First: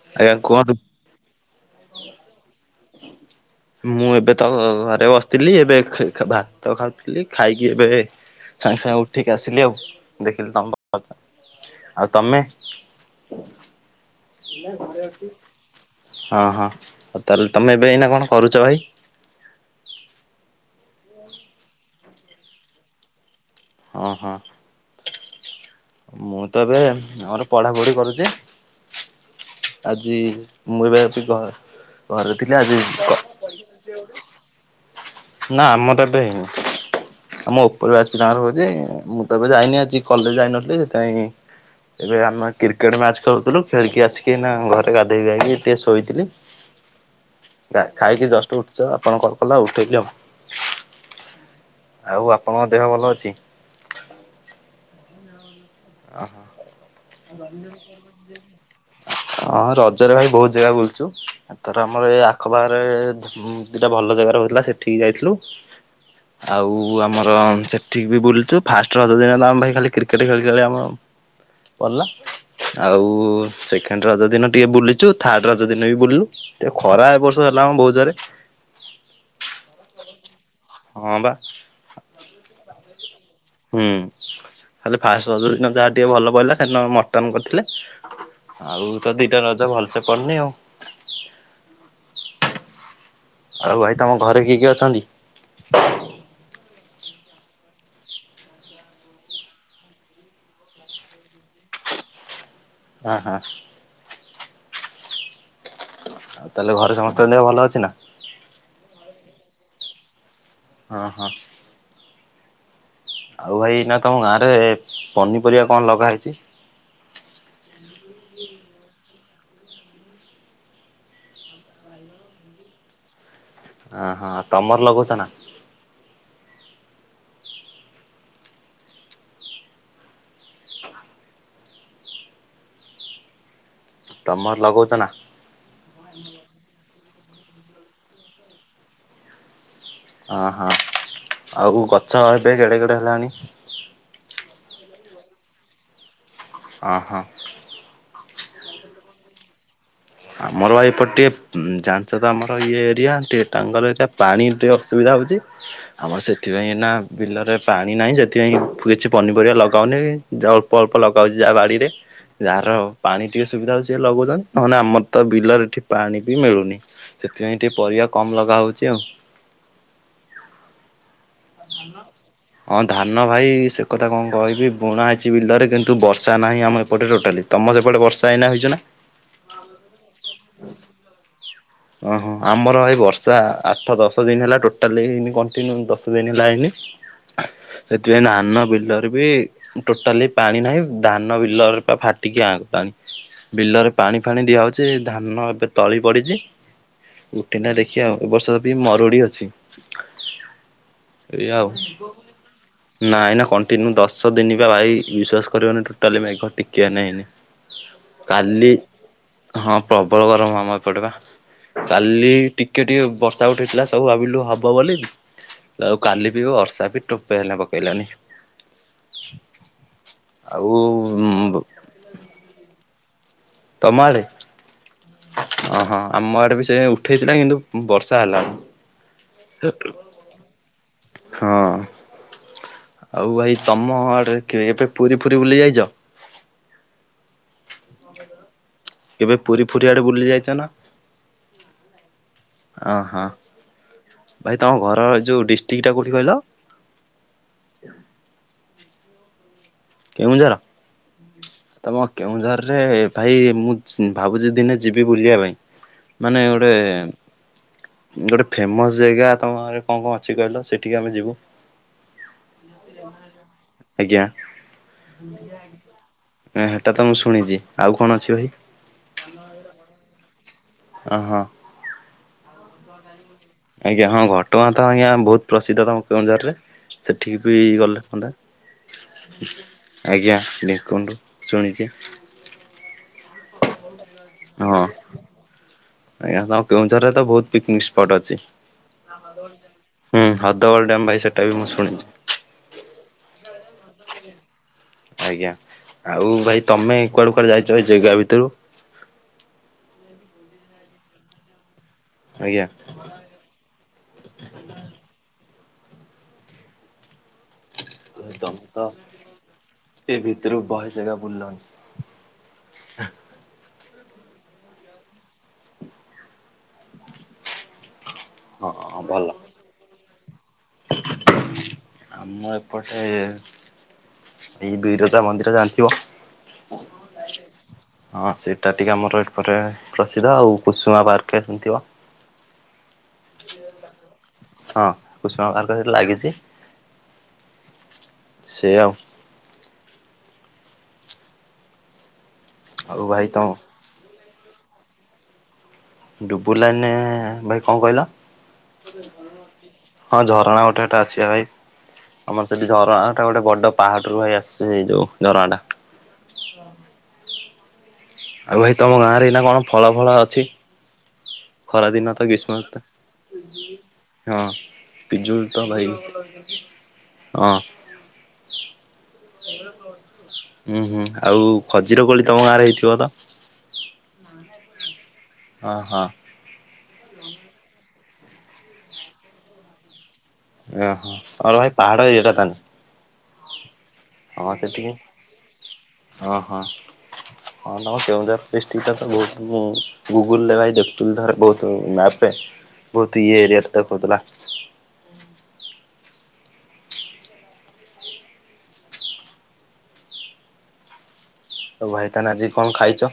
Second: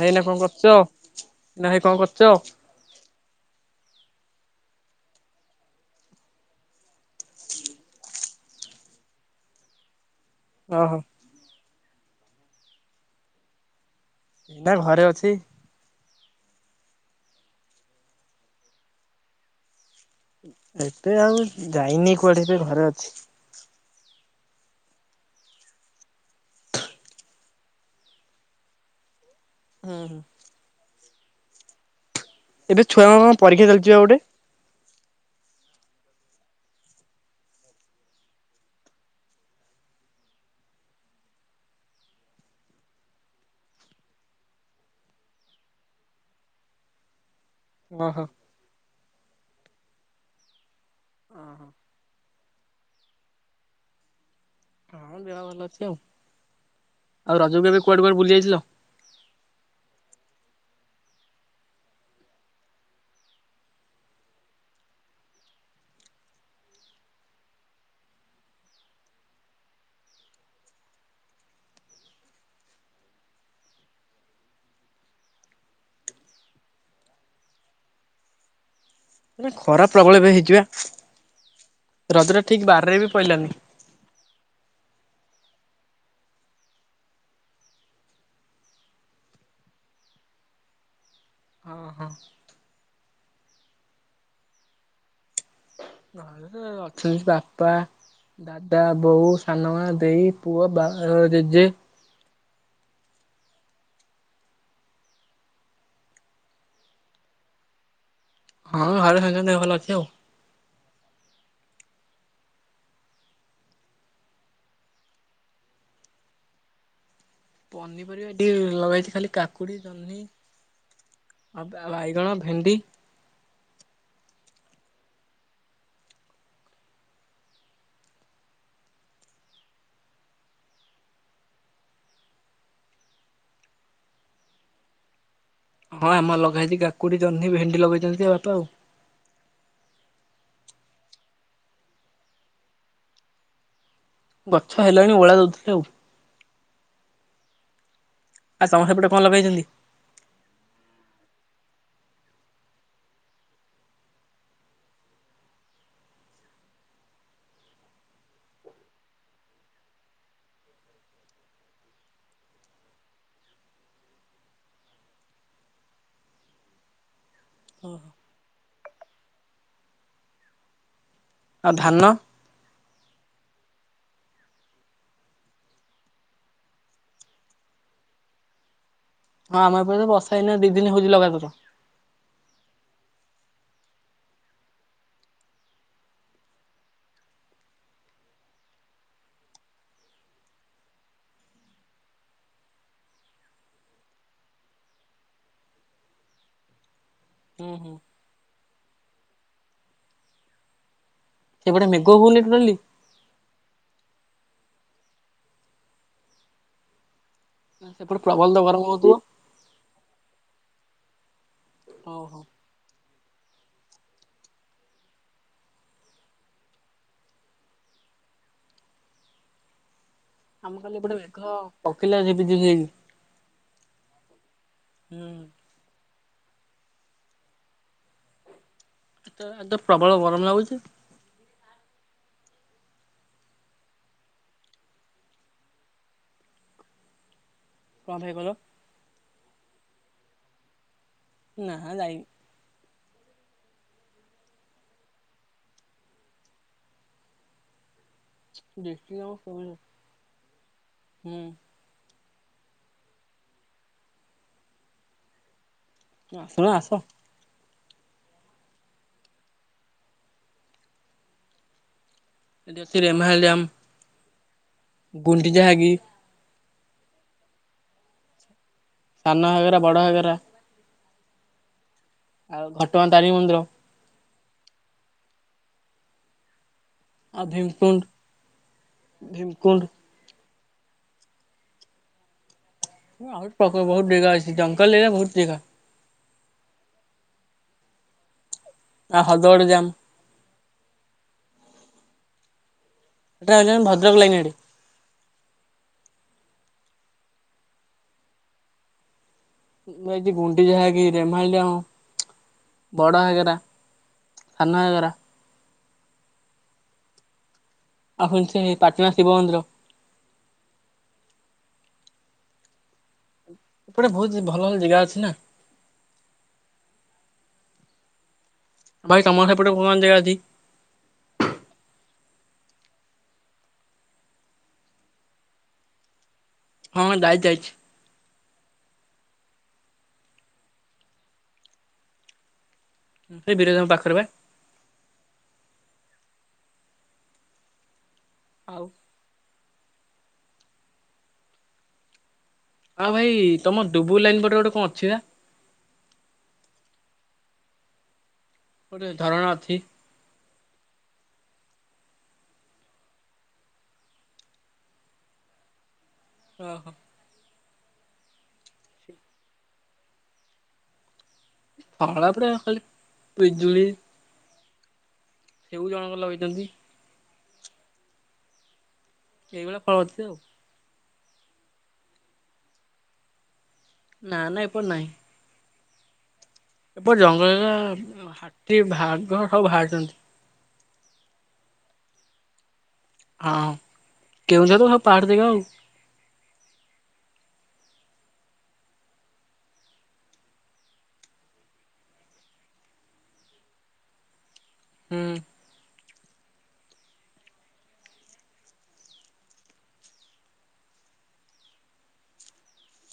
ଭାଇନା ଆଜ୍ଞା କଣ କରୁଛ କୁହନ୍ତୁ। ନା ଭାଇ କଣ କରୁଛ। ମୁଁ ଏବେ ତ ଘ ଘରେ ବସିଥିଲି। ଏବେ ଖ ଖ ଭାତ ଖାଉଥିଲି ଖାଇକି ଏବେ ସାଙ୍ଗେ ସାଙ୍ଗେ ଉଠିକି ଆସିଲି ଆଉ। ଦେଖିଲି ଓହୋ [unintelligible] ଆଉ ତମେ। ଏଇଲଗେ ଘରେ ଅଛି ହଁ ହଁ। ହଉ ତାହେଲେ ତମେ ଏବେ ଏଇନା କଣ କରୁଛ ଭାଇ। ଏବେ ଆଉ ଯାଇନି କୁଆଡେ ଏବେ ଘରେ ଅଛି। ଓ ହୋ। ମୁଁ ତ ଏବେ ଆମର ପଢାପଢି କରୁଛି। ହୁଁ ଆଜି ହୁଁ। ମୁଁ ଏବେ [unintelligible] ଘରେ ଥିଲି ଆଜି ଏବେ ଛୁଆଙ୍କ କ କଣ ପରୀକ୍ଷା ଚାଲିଛି ବା ଗୋଟେ? ନା ଆମ ତ ଏବେ ହେଇନି। ଆମ ଉପରେ ଆସିଛି ତାଙ୍କର ହଉଛି! ମୁଁ ତ ଏବେ ଯାଇନି ଆଜି କଲେଜ ଯାଇନଥିଲି ସେଥିପାଇଁ- ଏବେ ଆମେ କ୍ରିକେଟ ମ୍ୟାଚ ଖେଳୁଥିଲୁ। ଖେଳିକି ଆସିକି ଏଇନା ଘରେ ଗାଧେଇ ଖାଇକି ଟିକେ ଶୋଇଥିଲି। ହ [inaudible] ଗା ଖାଇକି ଜଷ୍ଟ ଉଠୁଛି ତ ଆପଣ କଣ କଲା ଉଠେଇଲି ଆଉ। ଆଉ ଆପଣଙ୍କ ଦେହ ଭଲ ଅଛି? ହଁ ଦେହ ଭଲ ଅଛି। ଆଉ। ଓ ହୋ। ଆଉ ରଜକୁ ଏବେ କୁଆଡେ କୁଆଡେ ବୁଲି [unintelligible] ଯାଇଥିଲ? ହଁ ରଜରେ ଭାଇ ବହୁତ ଜାଗା ବୁଲୁ ଚୁ ଏଥର ଆମର ଏ ଆଖପାଖରେ ଉଁ ଦିଟା ଭଲ ଜାଗାରେ ହଉଥିଲା ସେଠିକି ଯାଇଥିଲୁ। ଆଉ ଆମର ସେଠିକି ବି ବୁଲୁଛୁ। ଫାଷ୍ଟ ରଜ ଦିନ ତ ଆମେ ଭାଇ ଖାଲି କ୍ରିକେଟ ଖେଳୁ ଖେଳି ଆମ ପଡଲା। ଆଉ ସେକେଣ୍ଡ ରଜ ଦିନ ଟିକେ ବୁଲିଚୁ। ଥାର୍ଡ ରଜ ଦିନ ବି ବୁଲିଲୁ। ଟିକେ ଖରା ଏ ବର୍ଷ ହେଲା ଲା ବହୁତ୍ ଜୋରେ। ମାନେ ଖରା ପ୍ରବଳ ଏବେ ହେଇଚି ବା ହଁ ବା ରଜଟା ଠିକ ବାରରେ ବି ପଇଲାନି। ହୁଁ ଖାଲି ଫାଷ୍ଟ ରଜ ଦିନ ଯାହା ଟିକେ ଭଲ ପଇଲା। ସେଦିନ ମଟନ କରିଥିଲେ। ଆଉ ତ ଦିଟା ରଜ ଭଲସେ ପଡନି ଆଉ। ହଁ ହଁ ଆଉ ଭାଇ ତମ ଘରେ କିଏ କିଏ ଅଛନ୍ତି? ଛନ୍ତି ବାପା। ଦାଦା ବୋଉ ସାନମା ଦେଇ ପୁଅ ବା ଜେଜେ। ହାଁ ହାଁ। ଆଉ ତାହେଲେ ଘରେ ସମସ୍ତଙ୍କ ଦେହ ଭଲ ଅଛି ନା। ହଁ ଘରେ ସମସ୍ତଙ୍କ ଦେହ ଭଲ ଅଛି ଆଉ। ହଁ ହଁ। ଆଉ ଭାଇ ଏଇନା ତମ ଗାଁ ରେ ପନିପରିବା କଣ ଲଗା ହେଇଛି। ପନିପରିବା ଏଟି ଲଗାହେଇଛି ଖାଲି। କାକୁଡ଼ି ଜହ୍ନି ଆ ବାଇଗଣ ଭେଣ୍ଡି। ଅ ହୋ ତମର ଲଗଉଛ ନା? ତମର ଲଗଉଛ ନା? ହଁ ଆମର ଲଗାହେଇଛି କାକୁଡି, ଜହ୍ନି, ଭେଣ୍ଡି ଲଗେଇଛନ୍ତି ଯେ ବାପା ଆଉ। ଅ ହଁ, ଆଉ ଗଛ ଏବେ କେଡେ କେଡେ ହେଲାଣି? ଗଛ ହେଲାଣି ଓଳା ଦଉଥିଲେ ଆଉ। ଅ ହ। ଆଉ ତମ ସେପଟେ କଣ ଲଗେଇଛନ୍ତି? ଆମର ଭାଇ ଏପଟେ ଟିକେ, ଜାଣିଛ ତ ଆମର ଇଏ ଏରିଆ ଟିକେ ଟାଙ୍ଗଲ ଏରିଆ ପାଣି ଟିକେ ଅସୁବିଧା। ଅସୁବିଧା ହଉଛି ଆମର ସେଥିପାଇଁ ଏଇନା ବିଲରେ ପାଣି ନାହିଁ। ସେଥିପାଇଁ କିଛି ପନିପରିବା ଲଗାହଉନି ଏଇଆ। ଚି ଅଳ୍ପ ଅଳ୍ପ ଲଗାହଉଛି ଯାହା ବାଡି ରେ। ଯାହାର ପାଣି ଟିକେ ସୁବିଧା ହଉଛି ସିଏ ଲଗଉଛନ୍ତି। ନହଲେ ଆମର ତ ବିଲରେ ଏଠି ପାଣି ବି ମିଳୁନି। ସେଥିପାଇଁ ଟିକେ ପରିବା କମ ଲଗା ହଉଛି ଆଉ। ଆଉ ଧାନ? ହଁ ଧାନ ଭାଇ ସେ କଥା କଣ କହିବି। ବୁଣା ହେଇଛି ବିଲରେ କିନ୍ତୁ ବର୍ଷା ନାହିଁ, ଆମ ଏପଟେ ଟୋଟାଲି ତମ ସେପଟେ? ସେପଟେ ବର୍ଷା ଏଇନା ହେଇଛି ନା? ହଁ ଆମ ଏପଟେ ତ ବର୍ଷା ହେଇନା ଦି ଦିନ ହଉଛି ଲଗାତାର। ପ୍ରାୟ ଆଠ ଦଶ ଦିନ ହେଲା ଟୋଟାଲିନ କଣ୍ଟିନ୍ୟୁ ଦଶ ଦିନ ହେଲା ହେଇନି? ସେଥିପାଇଁ ଧାନ ବିଲରେ ବି ଟୋଟାଲି ପାଣି ନାହିଁ ଧାନ ବିଲରେ ଫାଟ କାଟିକି ଆ ପାଣି ବିଲରେ ପାଣି ଫାଣି ଦିଆହଉଛି ଧାନ ଏବେ ତଳି ପଡିଛି? ଗୋଟେ ନା ହୁଁ ହୁଁ। ଦେଖିବା ଆଉ ଏ ବର୍ଷ ତ ବି ମରୁଡି ଅଛି? ଏଇୟା ଆଉ ସେପଟେ ମେଘ ହଉନି ଟୋଟାଲି ନା ଏଇନା କଣ୍ଟିନ୍ୟୁ ଦଶ ଦିନ ବାଲା ବିଶ୍ଵାସ କରିବନି ଟୋଟାଲି ମେଘ ଟିକିଏ ନହିନି। ସେପଟେ ପ୍ରବଳ ତ ଗରମ ହଉଥିବ? ହଁ ପ୍ରବଳ ଗରମ ଆମ ଏପଟେ ବା କାଲି ଓହୋ। ଟିକେ ଟିକେ ବର୍ଷା ବର୍ଷା ଉଠି ଥିଲା ସବୁ ଭାବିଲୁ ହବ ବୋଲି ଆଉ କାଲି ବି ବର୍ଷା ବି ଟୋପ ହେଲେ ପକେଇଲାନି। ଆଉ ଆମ କାଲି ଏପଟେ ମେଘ ଉଁ ପକେଇଲା ଝିପିଝିପି ହେଇକି। ତମ ଆଡ଼େ ହୁଁ ଓ ହଁ? ଆମ ଆଡେ ବି ସେ ଉଠେଇଥିଲା କିନ୍ତୁ ବର୍ଷା ଆଜି ତ ଆଜି ହେଲାଣି। ତ ପ୍ରବଳ ଗରମ ଲାଗୁଛି ହଁ? ଆଉ ଭାଇ ତମ ଆଡରେ କିଏ ଏବେ ପୁରୀ ଫୁରୀ ବୁଲି ଯାଇଚ? କଣ ଭାଇ କଇଲ? କେବେ ପୁରୀ ଫୁରି ଆଡେ ବୁଲି ଯାଇଚ ନା? ନାଁ ଯାଇନୁ। ଅ ହଁ। ଭାଇ ତମ ଘରର ଯୋଉ ଡିଷ୍ଟ୍ରିକ୍ଟା କୋଉଠି କହିଲ? ଆା [unintelligible] ଡିଷ୍ଟ୍ରିକ୍ଟ ଆମର କେଉଁଝର୍। କେଉଁଝର? ତମ କେଉଁଝରରେ ଭାଇ ମୁଁ ଭାବୁଛି ଦିନେ ଯିବି ବୁଲିବା ପାଇଁ। ମାନେ ଆସୁନ ଗୋଟେ ଆସ। ଗୋଟେ ଫେମସ ଜେଗା ତମ ଗାଁରେ କଣ କଣ ଅଛି କହିଲ? ସେଠିକି ଆମେ ଯିବୁ। ସିଟି ଅଛି ରେମାହାଲି ଡ୍ୟାମ। ଆଜ୍ଞା। ଗୁଣ୍ଡିଚା ଘାଗି। ହୁଁ ସେଟା ତ ମୁଁ ଶୁଣିଚି। ଆଉ କଣ ଅଛି ଭାଇ? ସାନ ଘାଗରା, ବଡ ଘାଗରା। ଓହୋ। ଆଉ ଘଟଗାଁ ତାରିଣୀ ମନ୍ଦିର ଆଜ୍ଞା। ହଁ ଘଟଗାଁ ତ ଆଜ୍ଞା ବହୁତ ପ୍ରସିଦ୍ଧ ତମ କେଉଁଝରରେ? ସେଠିକି ଆଉ ବି ଭୀମକୁଣ୍ଡ ଗଲେ ହୁଅନ୍ତା? ଭୀମକୁଣ୍ଡ ଆଜ୍ଞା। ଭୀମକୁଣ୍ଡୁ ଶୁଣିଛି? ଆଖ ପାଖ ବହୁତ ଜେଗା ଅଛି ହଁ ଜଙ୍ଗଲ ଏରିଆ ବହୁତ ଜେଗା ଆଜ୍ଞା ତମ କେଉଁଝରରେ ତ ବହୁତ ପିକ୍ନିକ ସ୍ପଟ୍ ଅଛି। ଆଉ ହଦଗଡ ଡ୍ୟାମ୍ ହୁଁ ହଦଗଳ ଡ୍ୟାମ୍ ଭାଇ ସେଟା ବି ମୁଁ ଶୁଣିଛି? ନାଇଁ ଆଜ୍ଞା ଭଦ୍ରକ ଲାଇନ ଏଇଠି। ଆଜ୍ଞା। ଆଉ ଭାଇ ତମେ କୁଆଡେ କୁଆଡେ ଯାଇଚ ଭାଇ ଜେଗା ଭିତରୁ? ମୁଁ ଏଇଟି ଗୁଣ୍ଡିଚା ଘାଇ କିି ରେମାଳି ଆଜ୍ଞା ଡ୍ୟାମ୍ ବଡ଼ ଘାଗରା, ସାନ ଘାଗରା ଆଉ ପୁଣି ସେ ତମେ ତ ପାଟଣା ଶିବ ମନ୍ଦିର ଏ ଭିତରୁ ବହେ ଜାଗା ବୁଲିଲନି? ହ [unintelligible] ଏପଟେ ବହୁତ ଜେ ଭଲ ଭଲ ଜେଗା ଅଛି ନା? ହଁ ଆଉ ଭାଇ ଭଲ ତମ ସେପଟେ ଭଗବାନ ଜାଗା ଅଛି? ଆମ ଏପଟେ ଏ ଏଇ ବିରଜା ମନ୍ଦିର ଜାଣିଥିବ ହଁ ଯାଇ ଯାଇଛି? ଏଇଟା ଟିକେ ଆମର ଏକରେ ପ୍ରସିଦ୍ଧ। ଆଉ କୁସୁମା ପାର୍କ ଜାଣିଥିବ ସେଇ ବିରଜାଙ୍କ ପାଖରେ ବା। ହଁ କୁସୁମା ପାର୍କ ସେଇଟି ଲାଗିଛି। ସେୟା ଆଉ। ଆଉ ଭାଇ ତମ ଡୁବୁରୀ ଲାଇନ ପଟେ ଗୋଟେ କଣ ଅଛି ବା? ଡୁବୁରୀ ଲାଇନ ଭାଇ କଣ କହିଲ? ଗୋଟେ ଝରଣା ଅଛି। ହଁ ଝରଣା ଗୋଟେ ଏଟା ଅଛି ବା ଭାଇ। ଆମର ସେଠି ଝରଣା ଟା ଗୋଟେ ବଡ ପାହାଡରୁୁ ଭାଇ ଆସୁଛି ସେଇ ଯୋଉ ଝରଣା ଟା। ଓହୋ। ଆଉ ଭାଇ ତମ ଗାଁରେ ଏଇ ନା କଣ ଫଳ ଫଳ ଅଛି? ଖରାଦିନ ଫଳ ତ ପୁରା ଖାଲି ଗ୍ରୀଷ୍ମଋତୁ, ପିଜୁଳି ହଁ। ପିଜୁଳି ତ ସେଉ ଭାଇ ଜଣକ ଲଗେଇଛନ୍ତି ହଁ। ଏଇଭଳିଆ ଫଳ ଅଛି ଆଉ। ହୁଁ ହୁଁ ଆଉ ଖଜିର କୋଳି ତମ ଗାଁ ରେ ହେଇଥିବ ତ? ନା ନା ଏପଟେ ନାହିଁ। ହଁ ହଁ। ଏପଟ ଜଙ୍ଗଲରେ ହାତୀ, ବାଘ ସବୁ ଭାଆରିଚନ୍ତି। ଓହୋ ଆଉ ଭାଇ ପାହାଡ ଏରିଆଟା ତାହେଲେ? ହଁ ହଁ କେଉଝର ରେ ସେଠିକି ସବୁ ପାହାଡ଼ ଦେଖିବ ଆଉ ହଁ ହଁ। ହଁ ତମ କେଉଁଝର ଡିଷ୍ଟିକ ଟା ତ ବୋହୁତ ହ ଗୁଗଲ ରେ ଭାଇ ଦେଖୁଥିଲ ଥରେ ବହୁତ ମାପରେ ବହୁତ ଇଏ ଏରିଆ ଟା ଦେଖଉଥିଲା। ହୁଁ। ତ ଭାଇ ତାହାହେଲେ ଆଜି କଣ ଖାଇଚ?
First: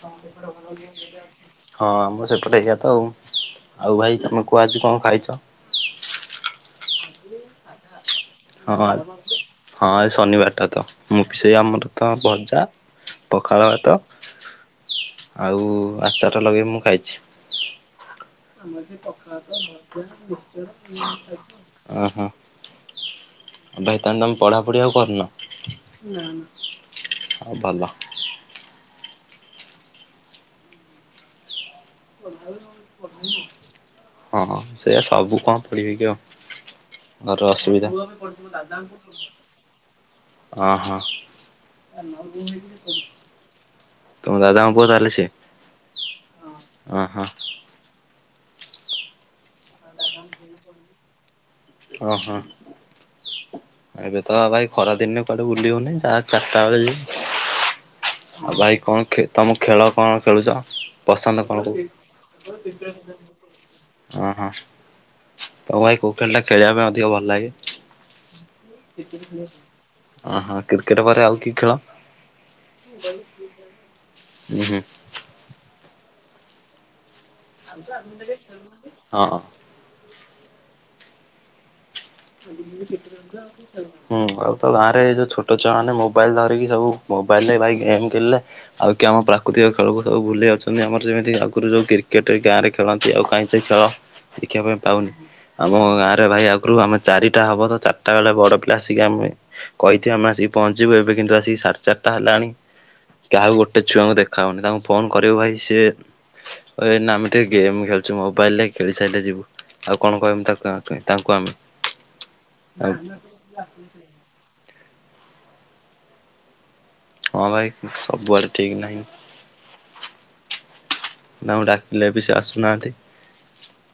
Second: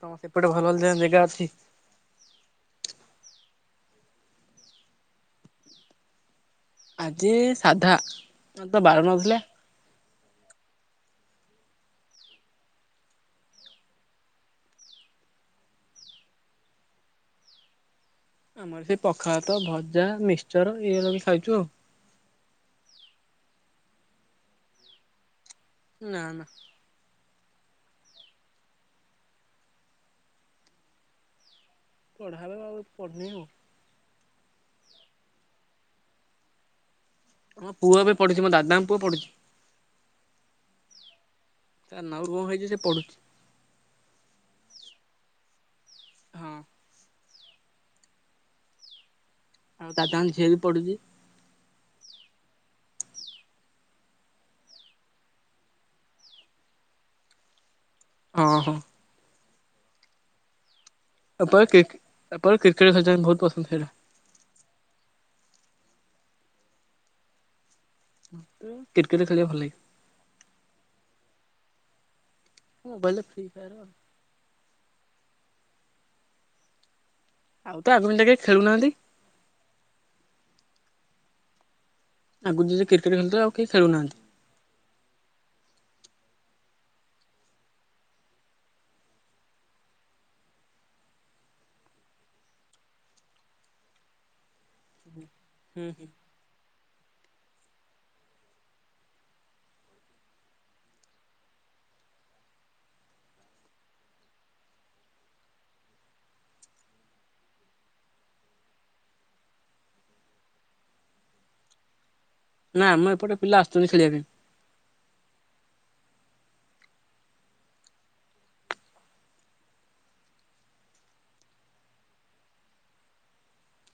ତମର ସେପଟେ ଭଲ ଭଲ ଜ ଜାଗା ଅଛି? ହଁ ଆମ ସେପଟେ ଏରିଆ ତ ଆଉ ଆଉ ଭାଇ ତମେ କୁହ ଆଜି କଣ ଖାଇଚ? ଆଜି ସାଧା। ଆଜି ହଁ ତ ବାର ଆଜ ନଥିଲା ହଁ ଆ ଶନିବାରଟା ତ ମୁଁ ବି ସେଇ ଆମର ତ ଭଜା ପଖାଳଭାତ ଆଉ ଆଚାରଟା ଲଗେଇବି ମୁଁ ଖାଇଚି। ଆମର ସେ ପଖାଳ ଭାତ ଭଜା ମିକ୍ସଚର ଏଇଆ ଲଗେଇ ଖାଇଛୁ ଆଉ। ହଁ ହଁ। [inaudible] ଆ ଭାଇ ତାହାଲେ ତମେ ପଢା ପଢି ଆଉ କରୁନ? ନା ନା। ହଁ ଭଲ। ପଢା ଏବେ ଆଉ ପଢୁନି ଆଉ ହଁ ହଁ ସେଆ ସବୁ କଣ ପଢ଼ିବେ କି ଆଉ। ଘର ଆମ ଅସୁବିଧା ପୁଅ ଏବେ ପଢୁଛି ମୋ ଦାଦାଙ୍କ ପୁଅ ପଢୁଛି। ହଁ ହଁ। ତା ନାଉରୁ କଣ ହେଇଛି ସେ ପଢୁଛି ତମ ଦାଦା ଙ୍କ ପୁଅ ତାହେଲେ ସିଏ? ହଁ ଓହୋ। ଆମ ଦାଦାଙ୍କ ଝିଅ ବି ପଢୁଚି। ଓହୋ। ଏବେ ତ ଭାଇ ଖରା ଦିନେ କୁଆଡେ ବୁଲିହଉନି ଯାହା ଚାରିଟା ବେଳେ ଯିବି। ହଁ ଆଉ ହଁ। ଭାଇ କଣ ଖେ ତମ ଖେଳ କଣ ଖେଳୁଚ? ପସନ୍ଦ କଣ? ତାପରେ ମୋର କ୍ରିକେଟ ଖେଳୁଛନ୍ତି କ୍ରିକେଟରେ। ବହୁତ ପସନ୍ଦ ସେଇଟା ଓ ହଁ। ତମ ଭାଇ କଉଁ ଖେଳଟା ଖେଳିବା ପାଇଁ ଅଧିକ ଭଲ ଲାଗେ? କ୍ରିକେଟ କ୍ରିକେଟ୍ ଖେଳିବା ଖେଳିବାକୁ ଭଲ ଲାଗେ। ପାଇଁ। ଅ ହ କ୍ରିକେଟ ପରେ ଆଉ କି ଖେଳ? ମୋବାଇଲରେ ଫ୍ରି ଫାୟାର ହୁ ହୁଁ। ଆଉ ତ ଆଗ ପିଲା କେହି ଖେଳୁନାହାନ୍ତି ହଁ। ଆଗରୁ ଯଦି କ୍ରିକେଟ ଖେଳୁଥିଲେ ଆଉ କେହି ଖେଳୁନାହାନ୍ତି। ହୁଁ ଆଉ ତ ଗାଁ ରେ ଯୋଉ ଛୋଟ ଛୁଆ ମାନେ ମୋବାଇଲ ଧରିକି ସବୁ ମୋବାଇଲରେ ଭାଇ ଗେମ୍ ଖେଳିଲେ ଆଉ କି ଆମ ପ୍ରାକୃତିକ ଖେଳକୁ ସବୁ ଭୁଲି ଯାଉଛନ୍ତି ଆମର ଯେମିତି ଆଗରୁ ଯୋଉ କ୍ରିକେଟ ଗାଁ ରେ ଖେଳନ୍ତି ଆଉ କାହିଁ ସେ ଖେଳ ଦେଖିବା ପାଇଁ ପାଉନି। ଆମ ଗାଁ ରେ ଭାଇ ଆଗରୁ ଆମେ ଚାରିଟା ହବ ତ ଚାରିଟା ବେଳେ ବଡ ପିଲା ଆସିକି ଆମେ କହିିଥିବେ ଆମେ ଆସିକି ପାହଞ୍ଚିବୁ ଏବେ କିନ୍ତୁ ଆସିକି ସାଢେ ଚାରିଟା ଚା ତାହେଲେ ଆଣି କାହାକୁ ଗୋଟେ ଛୁଆଙ୍କୁ ଦେଖାହଉନି ତାଙ୍କୁ ଫୋନ କରିବୁ ଭାଇ ସେ ଇବେ ନା ଆମେ ଟିକେ ଗେମ୍ ଖେଳୁଚୁ ମୋବାଇଲରେ ଖେଳି ସାରିଲେ ଯିବୁ। ଆଉ କଣ କହିବୁ ତାକୁ ତାଙ୍କୁ ଆମେ? ନା ଆଉ ମ ଏପଟେ ପିଲା ଆସୁଚନ୍ତି ଖେଳିବା ପାଇଁ। ହଁ ଭାଇ ସବୁଆଡେ ଠିକ ନାହିଁ। ନା ମୁଁ ଡାକିଲେ ବି ସେ ଆସୁନାହାନ୍ତି।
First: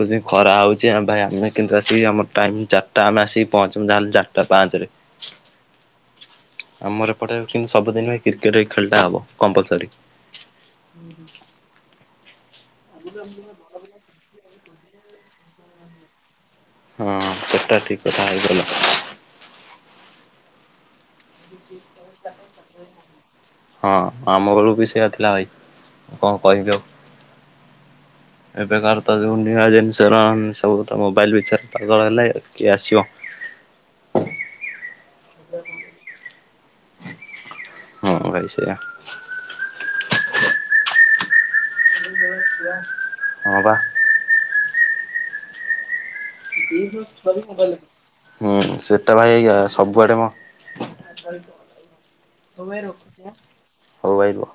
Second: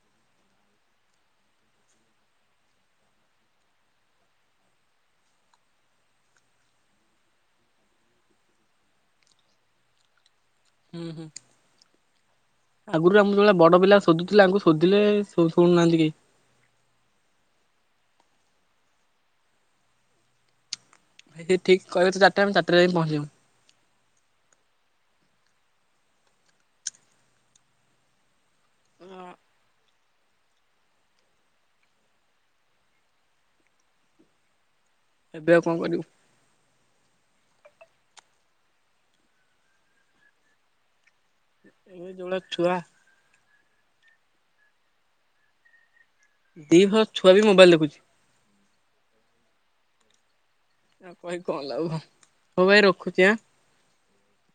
କ ଖରା ହଉଚି ଭାଇ ଆମେ କିନ୍ତୁ ଆସି ଆମ ଟାଇମ୍ ଚାରିଟା ଆମେ ଆସିକି ପହଞ୍ଚ ଯାହେଲେ ଚାରିଟା ପାଞ୍ଚରେ। [inaudible] ଆମର ପଡେ କିନ୍ତୁ ସବୁଦିନ କ୍ରିକେଟ ଖେଳଟା ହବ କମ୍ପଲସରି। [inaudible] ଆଗରୁ ଆମ ଯେୋବେଳେ ବଡ ପିଲା ଶୋଧୁଥିଲେ ଆଙ୍କୁ ଶୋଧିଲେ ଶୁଣୁନାହାନ୍ତି କେହି। ହଁ ସେଟା ଠିକ କଥା ହେଇଗଲା। ସେ ଠିକ କହିବ ତ ଚାରିଟା ଆମେ ଚାରଟା ଯାଇ ପହଞ୍ଚିବୁ। ହଁ ଆମ ବଳୁ ବି ସେଇୟଆ ଥିଲା ଭାଇ କଣ କହିବି ଆଉ? ହ ଏବେକାର ତ ଯୋଉ ନୂଆ ଜିନିଷର ସବୁ ତ ମୋବାଇଲ ପିଚେ ରେ ପାଗଳ ହେଲେ କିଏ ଆସିବ। ଏବେ ଆଉ କଣ କରିବୁ? ହଁ ଭାଇ ସେଆ। ଏଇ ଯଉ ଭେଲିଆ ଛୁଆ ହଁ ବା। ଦି ଭାଗ ଛୁଆ ବି ମୋବାଇଲ ଦେଖୁଛି। [unintelligible] ହୁଁ ସେଟା ଭାଇା ସବୁଆଡେ ମ ଆଉ କହିକି କଣ ଲାଭ ହଉ ଭାଇ ରଖୁଛି ଆଁ। ହଉ ଭାଇ ରୁହ।